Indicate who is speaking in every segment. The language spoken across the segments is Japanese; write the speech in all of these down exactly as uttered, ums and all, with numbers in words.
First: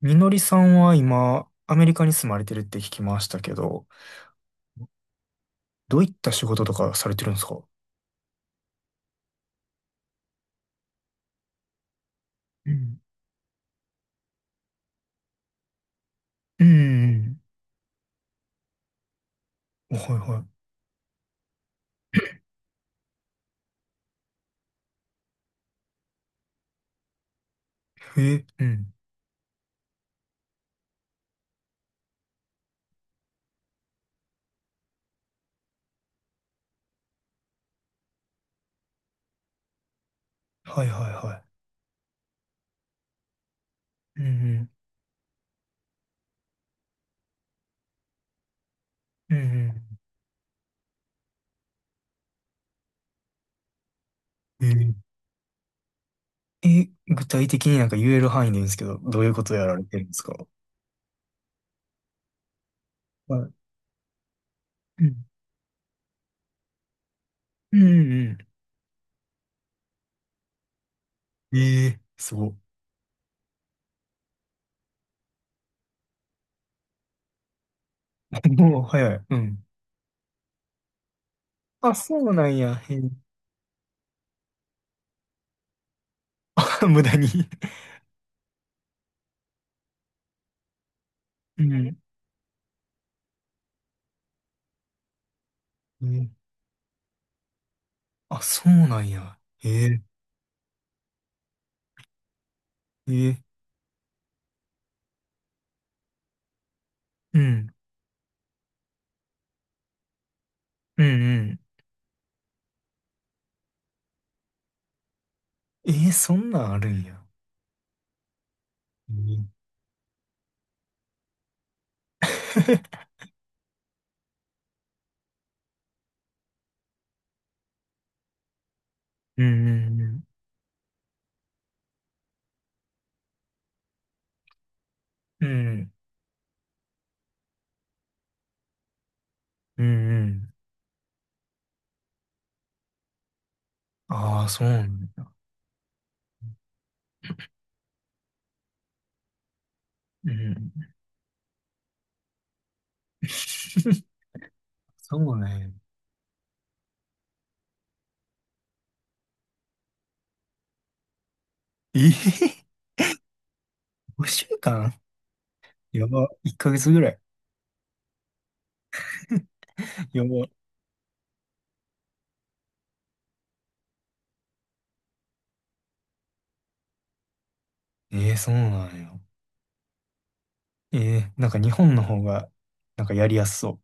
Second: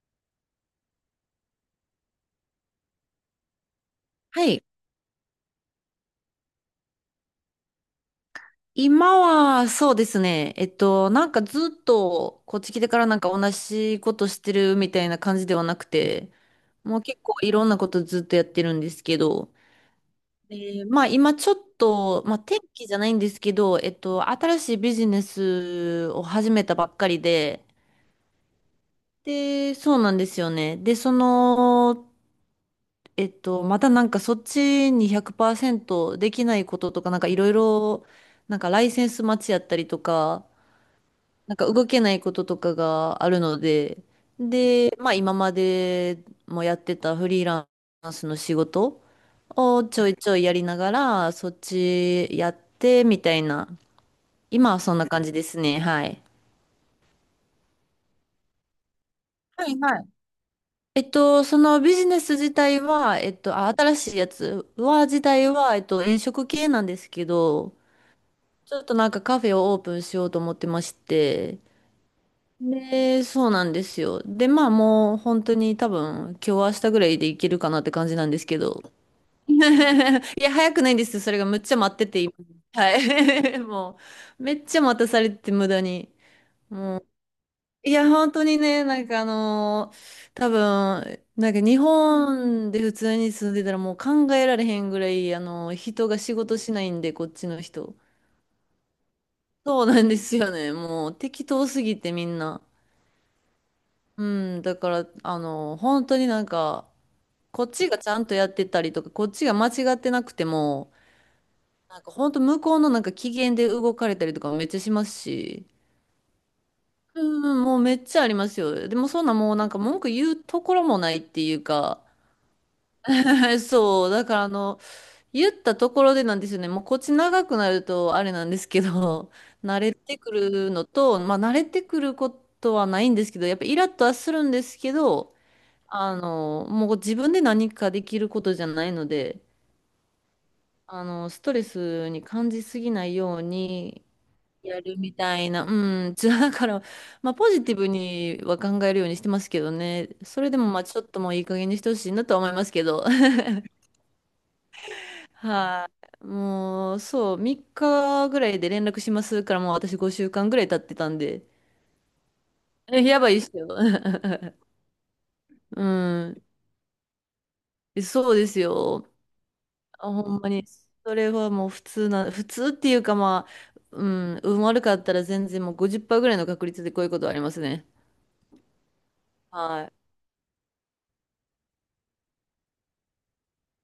Speaker 1: みのりさんは今、アメリカに住まれてるって聞きましたけど、
Speaker 2: はい。
Speaker 1: どういった仕事とかされてるんですか？
Speaker 2: 今は、そうですね。えっと、なんかずっと、こっ
Speaker 1: う
Speaker 2: ち来てか
Speaker 1: ん。
Speaker 2: らなんか同じことしてるみたいな感じではなくて、
Speaker 1: う
Speaker 2: もう結構
Speaker 1: ん。
Speaker 2: いろんなことずっとやってるんですけど、
Speaker 1: うん。はいは
Speaker 2: で、まあ今ちょっと、まあ天気じゃないんですけど、えっと、新しいビジネスを始めたばっかりで、
Speaker 1: い。え、うん。
Speaker 2: で、そうなんですよね。で、その、えっと、またなんかそっちにひゃくパーセントできないこととか、なんかいろいろ、なんかライセンス待ちやったりとか、
Speaker 1: はいはいは
Speaker 2: なんか動けないこととかがあるので、
Speaker 1: い。うん
Speaker 2: で、まあ今までもやってたフリーランスの仕事
Speaker 1: うん。う
Speaker 2: を
Speaker 1: ん
Speaker 2: ちょいちょいやりながら、そっちやってみたいな、
Speaker 1: う
Speaker 2: 今はそん
Speaker 1: ん。
Speaker 2: な感じですね。はい。
Speaker 1: えー、え、具体的になんか言える範囲でいいんですけど、どういうことや
Speaker 2: は
Speaker 1: ら
Speaker 2: い
Speaker 1: れて
Speaker 2: は
Speaker 1: るん
Speaker 2: い。
Speaker 1: ですか？
Speaker 2: えっと、そのビジネス自体は、え
Speaker 1: は
Speaker 2: っ
Speaker 1: い。
Speaker 2: と、あ、新しいやつ
Speaker 1: う
Speaker 2: は、自
Speaker 1: ん。
Speaker 2: 体は、えっと、飲食系なんですけど、
Speaker 1: うんう
Speaker 2: ちょっとなんかカフェをオープンしようと思ってまし
Speaker 1: ん。
Speaker 2: て、
Speaker 1: ええー、すご。
Speaker 2: で、そうなんですよ。で、まあもう本当に多分今日明日ぐらいでいけるかなって感じなんです け
Speaker 1: もう
Speaker 2: ど。
Speaker 1: 早い。う ん。
Speaker 2: いや、早くないんですよ。それがむっちゃ
Speaker 1: あ、
Speaker 2: 待って
Speaker 1: そ
Speaker 2: て、今
Speaker 1: うなんや。へ
Speaker 2: は
Speaker 1: え。
Speaker 2: い。もう、めっちゃ待たされてて無駄に。
Speaker 1: あ、
Speaker 2: も
Speaker 1: 無
Speaker 2: う、
Speaker 1: 駄に。
Speaker 2: いや、本当にね、なんかあのー多分、なんか
Speaker 1: う
Speaker 2: 日
Speaker 1: ん。
Speaker 2: 本で普通に住んでたらもう考えられへんぐらい、あのー
Speaker 1: う
Speaker 2: 人が
Speaker 1: ん。
Speaker 2: 仕事しないんで、こっちの人。
Speaker 1: あ、そうなんや。へ
Speaker 2: そう
Speaker 1: え。
Speaker 2: なんですよね。もう適当すぎてみんな。
Speaker 1: へえ。
Speaker 2: うん、だから、あの、本当になんか、
Speaker 1: う
Speaker 2: こっ
Speaker 1: ん。
Speaker 2: ちがちゃんとやってたりとか、こっちが間違ってなくても、
Speaker 1: うんうん。
Speaker 2: なんか本当向こうのなんか機嫌で動かれたりとかめっちゃしますし、
Speaker 1: えー、そんなんあるんや。
Speaker 2: うん、もうめっちゃありますよ。でも
Speaker 1: え
Speaker 2: そんな
Speaker 1: ー。
Speaker 2: もうなんか文句言うところもないっていうか、そう、だからあの、言ったところでなんですよね。もうこっち長くなるとあれなんですけど、
Speaker 1: う ん
Speaker 2: 慣れ
Speaker 1: う
Speaker 2: て
Speaker 1: ん
Speaker 2: くるのと、まあ慣れてくることはないんですけど、やっぱイラッとはするんですけど、
Speaker 1: うん。うん
Speaker 2: あの、もう自分で何かできることじゃないので、
Speaker 1: うんうん。
Speaker 2: あの、ストレスに感じすぎないように
Speaker 1: ああ、そう
Speaker 2: や
Speaker 1: な
Speaker 2: る
Speaker 1: ん
Speaker 2: み
Speaker 1: だ。
Speaker 2: たいな、うん、じゃあだから、まあ、ポジティブには考えるようにしてますけどね、
Speaker 1: う
Speaker 2: それでも
Speaker 1: ん。
Speaker 2: まあちょっともういい加減にしてほしいなとは思いますけど、
Speaker 1: そうね。
Speaker 2: はい、もう、そう、みっかぐらいで連絡しますから、もう私ごしゅうかんぐらい経ってたんで、
Speaker 1: えー、
Speaker 2: えやばいっすよ。
Speaker 1: 5週 間
Speaker 2: う
Speaker 1: やば。
Speaker 2: ん、
Speaker 1: いっかげつぐらい。
Speaker 2: そうですよ。あ、ほ
Speaker 1: や
Speaker 2: ん
Speaker 1: ば。
Speaker 2: まに、それはもう普通な、普通っていうかまあ、うん、運悪かったら全然もうごじゅっパーセントぐらいの確率でこういうことありますね。
Speaker 1: えー、そうなんや。
Speaker 2: はい。
Speaker 1: えー、なんか日本の方が、なんかやりやすそ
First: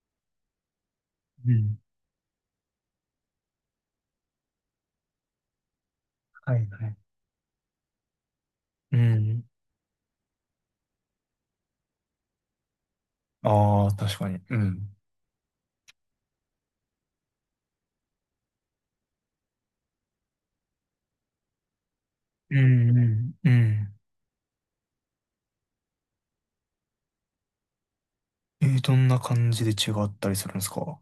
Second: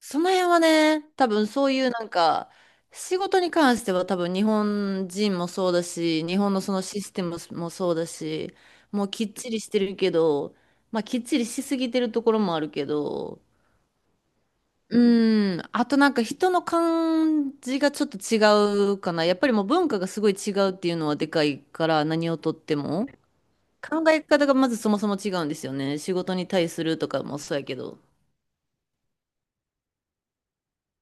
Speaker 2: その辺はね、多分
Speaker 1: う。う
Speaker 2: そう
Speaker 1: ん。
Speaker 2: いうなんか、仕事に関しては多分日本人もそうだし、日
Speaker 1: は
Speaker 2: 本の
Speaker 1: い
Speaker 2: その
Speaker 1: はい。
Speaker 2: システムもそうだし、
Speaker 1: う
Speaker 2: もうきっ
Speaker 1: ん。
Speaker 2: ちりしてるけど、まあきっちりしすぎてるところもあるけど、
Speaker 1: ああ、確かに。うん。
Speaker 2: うん。あとなんか人の感じがちょっと違うかな。やっぱりもう文化がすごい違うっていうのはでかいから何をと
Speaker 1: う
Speaker 2: って
Speaker 1: んう
Speaker 2: も。
Speaker 1: んうん。
Speaker 2: 考え方がまずそもそも違うんですよね。仕事に対するとかもそうやけど。
Speaker 1: えー、どんな感じで違ったりするんですか？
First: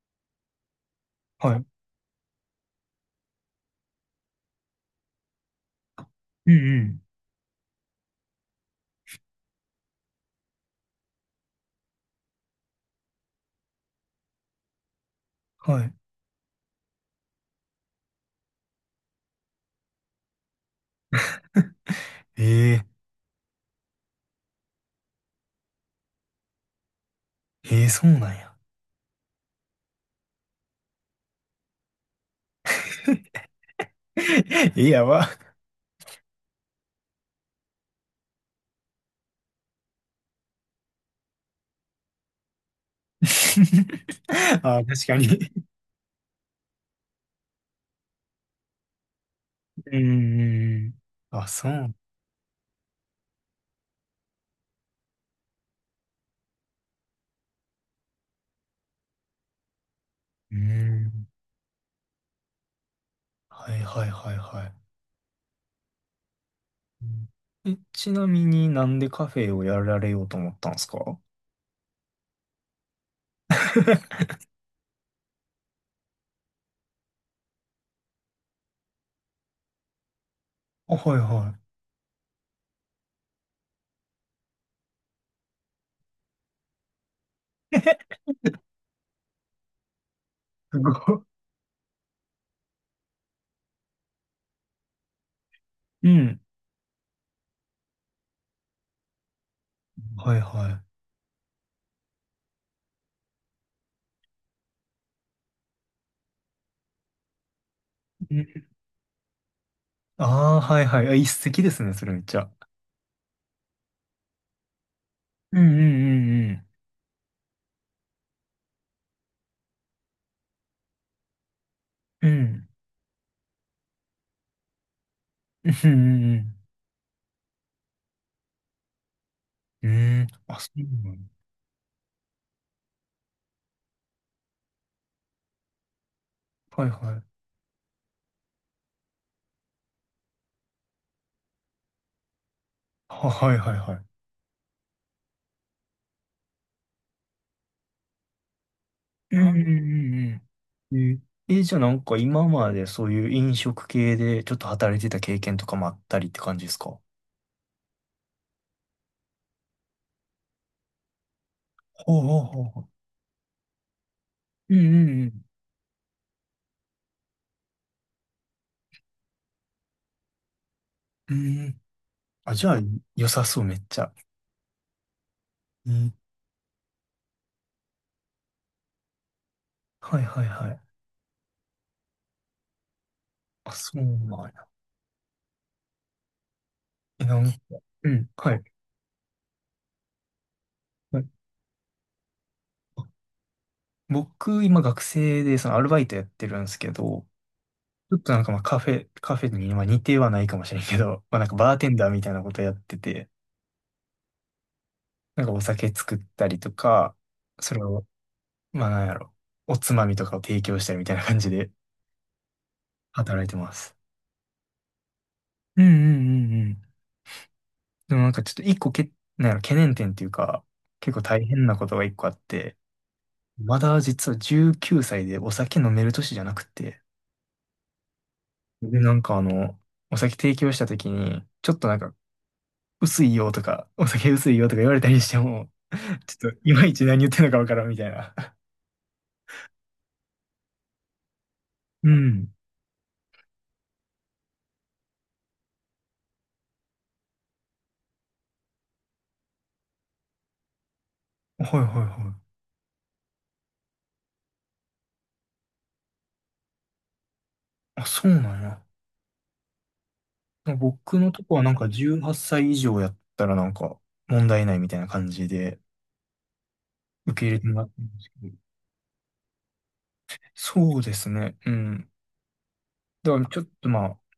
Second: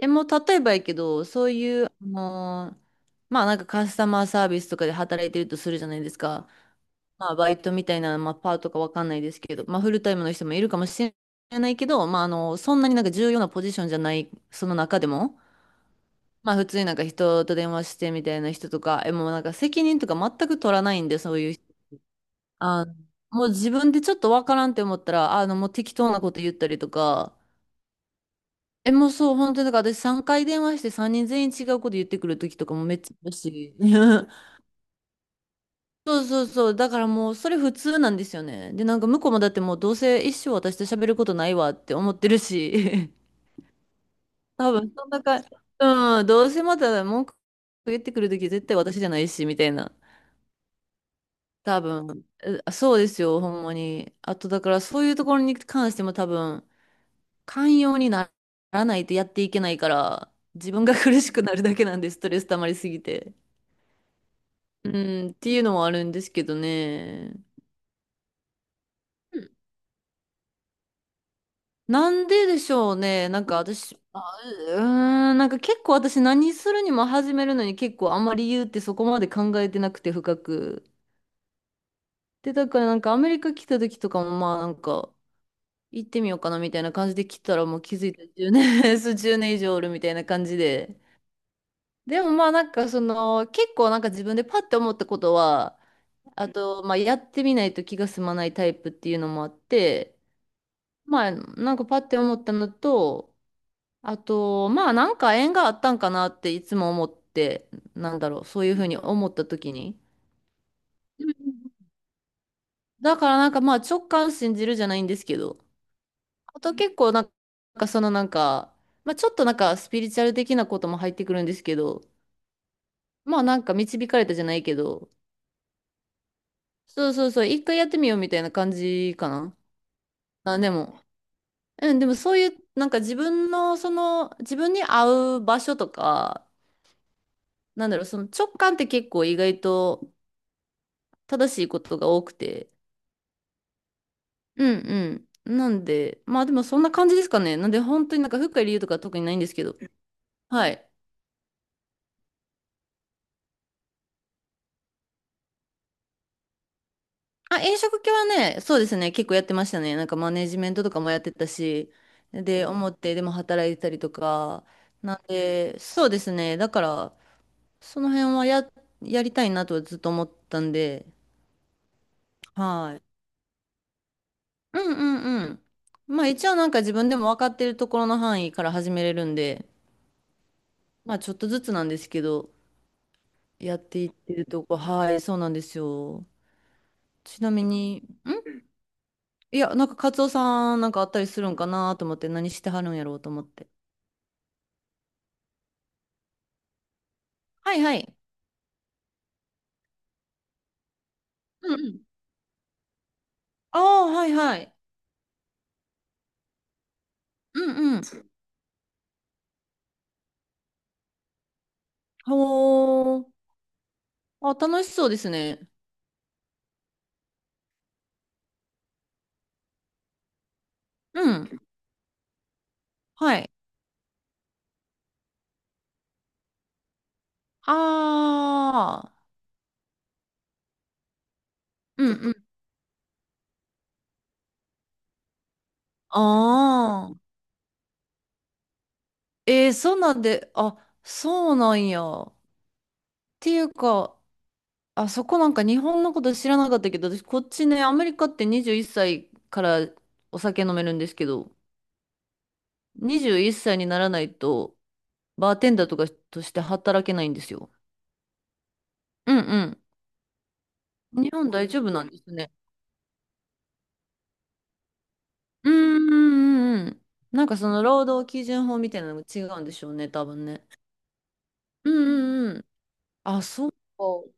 Speaker 2: え、もう例えばやけど、そう
Speaker 1: はい。
Speaker 2: いう、あのーまあなんかカスタマーサービスとかで働いてるとするじゃないですか。
Speaker 1: うんうん。
Speaker 2: まあバイトみたいな、まあパートかわかんないですけど、まあフルタイムの人もいるかもしれないけど、まああの、そんなになんか重要なポジションじゃない、その中でも。
Speaker 1: はい。
Speaker 2: まあ普通になんか人と電話してみたいな人とか、え、もうなんか責任とか全く取らないんで、そういう人。
Speaker 1: え
Speaker 2: あ
Speaker 1: え
Speaker 2: もう自分でちょっとわからんって思ったら、あの、もう適当なこと言ったりとか、
Speaker 1: ええ、そうなんや。
Speaker 2: え、もうそう、本当になんか私さんかい電話してさんにん全員違うこと言ってくる時とかもめっちゃあるし。
Speaker 1: え、やば。
Speaker 2: そうそうそう、だからもうそれ普通なんですよね。で、なんか向こうもだってもうどうせ一生私と喋ることないわって思ってるし、多
Speaker 1: あ、
Speaker 2: 分そ
Speaker 1: 確
Speaker 2: ん
Speaker 1: か
Speaker 2: なか、
Speaker 1: に。
Speaker 2: うん、どうせまた文句言ってくる時絶対私じゃないし、みたいな。
Speaker 1: うん。あ、そ
Speaker 2: 多
Speaker 1: う。
Speaker 2: 分、えそうですよ、ほんまに。あと、だからそういうところに関しても多分、寛容にならないとやっていけないから、
Speaker 1: う
Speaker 2: 自分が 苦
Speaker 1: ん。
Speaker 2: しくなるだけなんです、ストレス溜まりすぎて。
Speaker 1: はいはいはいはい。
Speaker 2: うん、っていうのもあるんですけどね。
Speaker 1: え、ちなみになんでカ
Speaker 2: う
Speaker 1: フ
Speaker 2: ん
Speaker 1: ェをやられようと思ったんですか？
Speaker 2: なんででしょうね。なんか私、あ、うーん、なんか結構私何するにも始めるのに結構あんまり理由ってそこまで考えてなくて深く。
Speaker 1: あ、はいは
Speaker 2: で、だからなんかアメリカ来た時とかもまあなんか、行ってみようかなみたいな感じで来たら
Speaker 1: い。
Speaker 2: もう気づい たじゅうねん、そうじゅうねん以上おるみたいな感じ
Speaker 1: す
Speaker 2: で。
Speaker 1: ご
Speaker 2: でもまあなんかその結構なんか自分でパッて思ったことは、
Speaker 1: い。うん。
Speaker 2: あとまあやってみないと気が済まないタイプっていうのもあって、
Speaker 1: はいは
Speaker 2: まあなんかパッて思ったのと、あとまあなんか縁があったんかなっていつも思って、なん
Speaker 1: い。
Speaker 2: だ
Speaker 1: う
Speaker 2: ろう、そう
Speaker 1: ん。
Speaker 2: いうふうに思った時に。
Speaker 1: ああ、はいはい。あ、一石ですね、それめっちゃ。
Speaker 2: だからなんかまあ直感信じるじゃないんですけ
Speaker 1: う
Speaker 2: ど、
Speaker 1: んうんう
Speaker 2: あ
Speaker 1: ん
Speaker 2: と結構なんかそのなんか、まあ、ちょっとなんかスピリチュアル的なことも入ってくるんですけど、
Speaker 1: うん。
Speaker 2: まあなんか導かれたじゃないけど、
Speaker 1: うん。うんうん
Speaker 2: そうそうそう、一回やってみようみたいな感じかな。
Speaker 1: うん。うん。
Speaker 2: あ、
Speaker 1: あ、
Speaker 2: で
Speaker 1: そう
Speaker 2: も、
Speaker 1: なの。
Speaker 2: うん、でもそういうなんか自分のその自分に合う場所とか、
Speaker 1: はいはい。
Speaker 2: なんだろう、その直感って結構意外と正しいことが多くて、
Speaker 1: は、はいはいはい。
Speaker 2: うんうん。なんで、まあでもそんな感じですかね。なんで本当になんか深い理由とか特にな
Speaker 1: う
Speaker 2: い
Speaker 1: ん
Speaker 2: んで
Speaker 1: う
Speaker 2: すけど、
Speaker 1: ん
Speaker 2: はい。
Speaker 1: うんうん。えー、えじゃあなんか今までそういう飲食系でちょっと働いてた経験とかもあったりって感じですか？
Speaker 2: あ、飲食系はね、そうですね、結構やってましたね。なんかマネジメントとかもやってたし、
Speaker 1: ほうほうほう
Speaker 2: で、
Speaker 1: ほう。
Speaker 2: 表でも働いてたりとか、
Speaker 1: うん
Speaker 2: なん
Speaker 1: うん
Speaker 2: で、そうですね、だから、その辺はや、やりたいなとはずっと思ったんで、
Speaker 1: うん。うん。あ、じゃあ
Speaker 2: はい。
Speaker 1: 良さそうめっちゃ。
Speaker 2: うんうんうん。
Speaker 1: うん。
Speaker 2: まあ一応なんか自分でも分かってるところの範囲から始めれるんで、
Speaker 1: はいはいはい。
Speaker 2: まあちょっとずつなんですけど、
Speaker 1: あ、
Speaker 2: やっ
Speaker 1: そう
Speaker 2: ていって
Speaker 1: な
Speaker 2: る
Speaker 1: ん
Speaker 2: と
Speaker 1: や。
Speaker 2: こ、はい、そうなんですよ。
Speaker 1: え、な
Speaker 2: ちな
Speaker 1: んか
Speaker 2: み に、
Speaker 1: うん、はい。
Speaker 2: いや、なんかカツオさんなんかあった
Speaker 1: は
Speaker 2: り
Speaker 1: い。
Speaker 2: するんかなと思って、何してはるん
Speaker 1: あ、
Speaker 2: やろうと思って。
Speaker 1: 僕、今学生でそのアルバイトやってるんですけど、
Speaker 2: はいはい。
Speaker 1: ちょっとなんかまあカフェ、カフェにまあ似てはないかもしれんけど、まあなんか
Speaker 2: う
Speaker 1: バ
Speaker 2: んう
Speaker 1: ーテンダ
Speaker 2: ん。
Speaker 1: ーみたいなことやってて、
Speaker 2: ああ、はいはい。
Speaker 1: なんかお酒作ったりとか、
Speaker 2: う
Speaker 1: それ
Speaker 2: んう
Speaker 1: を
Speaker 2: ん。
Speaker 1: まあなんやろ。おつまみとかを提供したりみたいな感じで
Speaker 2: ほ
Speaker 1: 働
Speaker 2: ー。
Speaker 1: いてます。
Speaker 2: あ、楽しそうですね。
Speaker 1: うんうんうんうん。でもなんかちょっと一個け、なんやろ、懸念点っていうか、結
Speaker 2: う
Speaker 1: 構大
Speaker 2: ん。
Speaker 1: 変なことが一個あって、
Speaker 2: はい。
Speaker 1: まだ実はじゅうきゅうさいでお酒飲める年じゃなくて、
Speaker 2: あ
Speaker 1: で、なん
Speaker 2: あ。
Speaker 1: かあの、お酒提供した時に、ちょっとなん
Speaker 2: うん
Speaker 1: か、
Speaker 2: うん。
Speaker 1: 薄いよとか、お酒薄いよとか言われたりしても、ちょっといまいち
Speaker 2: ああ。
Speaker 1: 何言ってんのかわからんみたいな。
Speaker 2: えー、そんなんで、あ、そうなんや。
Speaker 1: う
Speaker 2: っ
Speaker 1: ん。
Speaker 2: ていうか、あそこなんか日本のこと知らなかったけど、私こっちね、アメリカってにじゅういっさいからお酒飲めるんですけど、
Speaker 1: はいはいはい。
Speaker 2: にじゅういっさいにならないと、バーテンダーとかとして働けないんですよ。
Speaker 1: あ、そうなんや。
Speaker 2: うんう
Speaker 1: ね、僕
Speaker 2: ん。日
Speaker 1: のと
Speaker 2: 本
Speaker 1: こは
Speaker 2: 大
Speaker 1: なん
Speaker 2: 丈
Speaker 1: か
Speaker 2: 夫なんで
Speaker 1: 18
Speaker 2: すね。
Speaker 1: 歳以上やったらなんか問題ないみたいな感じ
Speaker 2: うーん
Speaker 1: で
Speaker 2: うんうんうん。
Speaker 1: 受
Speaker 2: な
Speaker 1: け
Speaker 2: ん
Speaker 1: 入
Speaker 2: か
Speaker 1: れて
Speaker 2: そ
Speaker 1: も
Speaker 2: の
Speaker 1: らってる
Speaker 2: 労
Speaker 1: んで
Speaker 2: 働
Speaker 1: す
Speaker 2: 基
Speaker 1: けど。
Speaker 2: 準法みたいなのも違うんでしょうね、多分ね。
Speaker 1: そうですね。う
Speaker 2: う
Speaker 1: ん。
Speaker 2: んうんうん。
Speaker 1: だか
Speaker 2: あ、
Speaker 1: らちょっ
Speaker 2: そうか。
Speaker 1: とまあ、
Speaker 2: そ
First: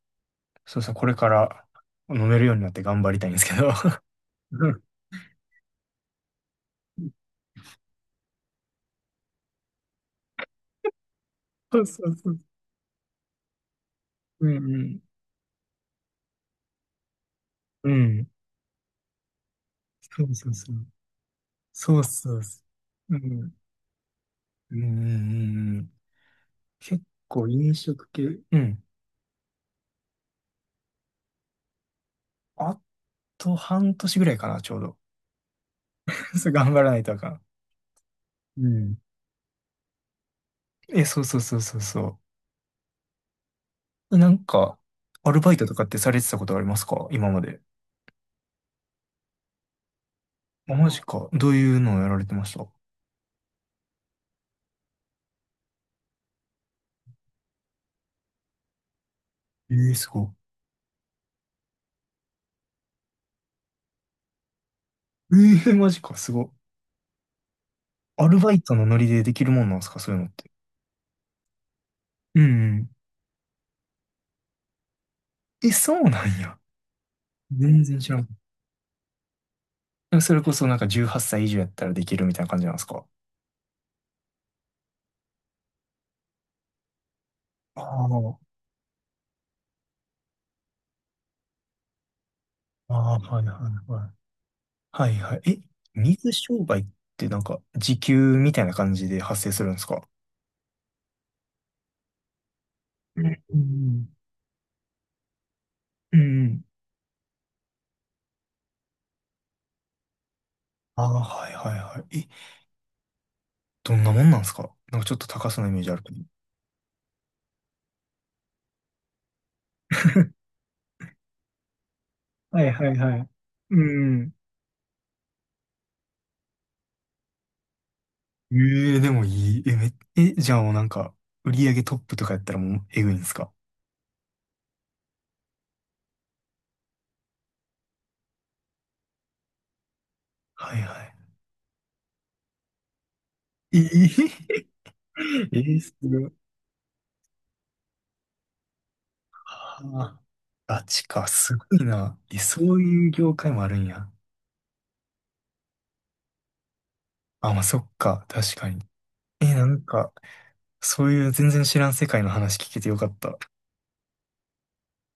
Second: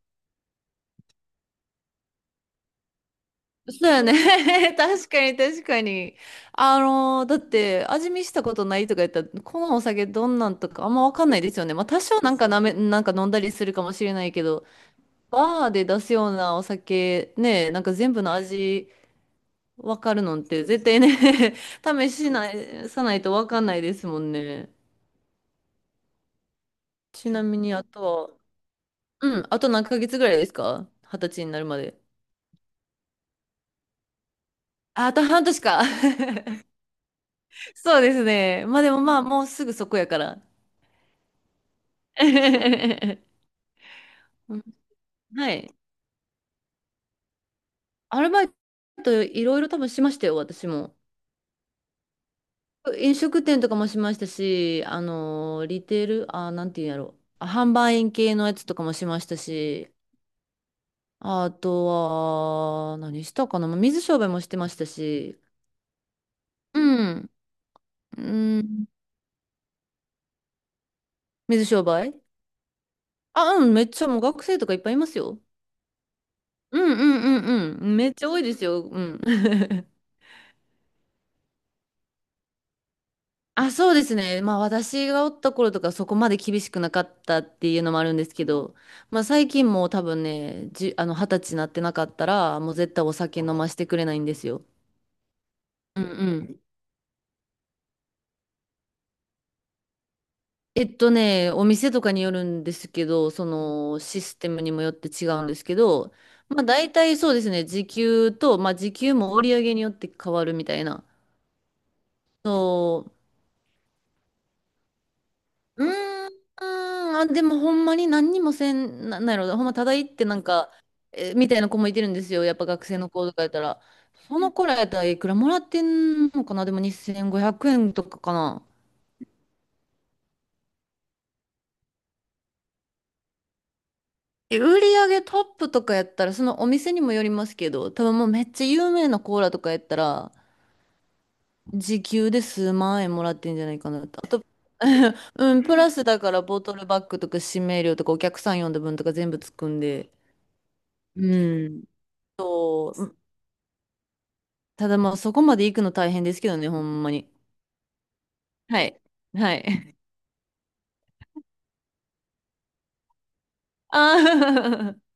Speaker 1: そうですね。これから飲めるようになって頑張りたいんですけど。
Speaker 2: うだよね。
Speaker 1: う ん。
Speaker 2: 確かに確かに。あのーだって味見したことないとか言ったら、このお酒どんなんとかあんまわかんないですよね。
Speaker 1: そ
Speaker 2: ま
Speaker 1: う
Speaker 2: あ多
Speaker 1: そう
Speaker 2: 少
Speaker 1: そ
Speaker 2: なん
Speaker 1: う。
Speaker 2: かなめ、なんか飲んだりするかもしれないけ
Speaker 1: う
Speaker 2: ど、
Speaker 1: んうん。
Speaker 2: バーで出すようなお酒ね、なん
Speaker 1: う
Speaker 2: か全部
Speaker 1: ん。
Speaker 2: の味わかる
Speaker 1: そう
Speaker 2: のっ
Speaker 1: そう
Speaker 2: て
Speaker 1: そ
Speaker 2: 絶
Speaker 1: う。
Speaker 2: 対ね
Speaker 1: そう
Speaker 2: 試し
Speaker 1: そう
Speaker 2: な
Speaker 1: そ
Speaker 2: い、さな
Speaker 1: う。う
Speaker 2: いとわ
Speaker 1: ん。
Speaker 2: かんないですもんね。
Speaker 1: うんうんうん。結
Speaker 2: ちな
Speaker 1: 構
Speaker 2: みに
Speaker 1: 飲
Speaker 2: あと
Speaker 1: 食系。
Speaker 2: は、
Speaker 1: うん。
Speaker 2: うん、あと何ヶ月ぐらいですか二十歳になるまで。
Speaker 1: あと半年ぐらいかな、ちょうど。
Speaker 2: あ、あと半年か。
Speaker 1: そう、頑張らないとあかん。
Speaker 2: そうですね。
Speaker 1: う
Speaker 2: まあで
Speaker 1: ん。
Speaker 2: もまあ、もうすぐそこやから。
Speaker 1: え、そうそうそうそうそう。なん
Speaker 2: うん
Speaker 1: か、アル
Speaker 2: は
Speaker 1: バイト
Speaker 2: い。
Speaker 1: とかってされてたことありますか今まで？
Speaker 2: アルバイトいろいろ多分しましたよ、私
Speaker 1: あ、マ
Speaker 2: も。
Speaker 1: ジか。どういうのをやられてました？
Speaker 2: 飲食店とかもしましたし、あのー、リテール、あー、なんていうんやろあ販売員系のやつとかもしました
Speaker 1: ええ
Speaker 2: し、
Speaker 1: ー、すごい。
Speaker 2: あとは、何したかな、まあ水商売もしてました
Speaker 1: え
Speaker 2: し、
Speaker 1: えー、マジか、すごい。
Speaker 2: うん、う
Speaker 1: アルバイトの
Speaker 2: ん、
Speaker 1: ノリでできるもんなんですかそういうのって？
Speaker 2: 水商売
Speaker 1: うんうん。
Speaker 2: あ、うん、めっちゃもう学生とかいっぱいいますよ。
Speaker 1: え、そうなんや。
Speaker 2: うんうんうん
Speaker 1: 全
Speaker 2: うん。
Speaker 1: 然
Speaker 2: め
Speaker 1: 知
Speaker 2: っ
Speaker 1: ら
Speaker 2: ち
Speaker 1: ん。
Speaker 2: ゃ多いですよ。うん。
Speaker 1: でもそれこそなんかじゅうはっさい以上やったらできるみたいな感じなんですか？
Speaker 2: あ、そうですね。まあ私がおった頃とかそこまで厳しくなかったってい
Speaker 1: あ
Speaker 2: うのもあるんです
Speaker 1: あ、
Speaker 2: けど、まあ最近もう多分ね、じ、あの二十歳になってなかったら、もう絶対お
Speaker 1: ああ、は
Speaker 2: 酒
Speaker 1: い
Speaker 2: 飲
Speaker 1: は
Speaker 2: ま
Speaker 1: い
Speaker 2: してくれ
Speaker 1: は
Speaker 2: ないんですよ。
Speaker 1: い。はいはい。え、
Speaker 2: うんう
Speaker 1: 水商
Speaker 2: ん。
Speaker 1: 売ってなんか時給みたいな感じで発生するんですか？
Speaker 2: えっとね、お店とかによるんですけ
Speaker 1: う
Speaker 2: ど、
Speaker 1: ん
Speaker 2: そ
Speaker 1: う
Speaker 2: の
Speaker 1: ん
Speaker 2: システムにもよって違うんですけど、
Speaker 1: うん。うんうん。
Speaker 2: まあ大体そうですね、時給と、まあ時給も売り上げによって変わるみたい
Speaker 1: あ
Speaker 2: な。
Speaker 1: あ、はいはいはい。
Speaker 2: そう
Speaker 1: どんなもんなんすかなんかちょっと高そうなイメー
Speaker 2: う
Speaker 1: ジあるけど。
Speaker 2: ーん、あ、でもほんまに何にもせん、な、なんやろ、ほんまただ行ってなんか、えみたいな子もいてるんですよ。やっ
Speaker 1: は
Speaker 2: ぱ
Speaker 1: いは
Speaker 2: 学
Speaker 1: い
Speaker 2: 生の
Speaker 1: は
Speaker 2: 子
Speaker 1: い。
Speaker 2: とかやったら。
Speaker 1: うん。
Speaker 2: その子らやったらいくらもらってんのかなでもにせんごひゃくえんとかかな。
Speaker 1: ええでもいい。え、め、え、じゃあもうなんか、売り上げトップとかやったらもうえぐいんですか？
Speaker 2: え売り上げトップとかやったら、そのお店にもよりますけど、多分もうめっちゃ有名なコーラとかやったら、
Speaker 1: はいはい。
Speaker 2: 時給で数万円もらってんじゃな
Speaker 1: え
Speaker 2: い
Speaker 1: え。
Speaker 2: かなと。あと う
Speaker 1: え
Speaker 2: ん、プ
Speaker 1: ー
Speaker 2: ラ
Speaker 1: す
Speaker 2: スだ
Speaker 1: ごい。
Speaker 2: からボトルバッグとか指名料とかお客さん呼んだ分とか全部つくん
Speaker 1: あ
Speaker 2: で。
Speaker 1: あ、ガチか、すご
Speaker 2: う
Speaker 1: い
Speaker 2: ん。
Speaker 1: な。え、そう
Speaker 2: そ
Speaker 1: いう
Speaker 2: う
Speaker 1: 業界もあるんや。
Speaker 2: ただまあそこまで行くの大変ですけどね、ほんまに。
Speaker 1: あ、まあそっか、確かに。
Speaker 2: はい。
Speaker 1: え、
Speaker 2: は
Speaker 1: なん
Speaker 2: い。
Speaker 1: か、そういう全然知らん世界の話聞けてよかった。
Speaker 2: ああ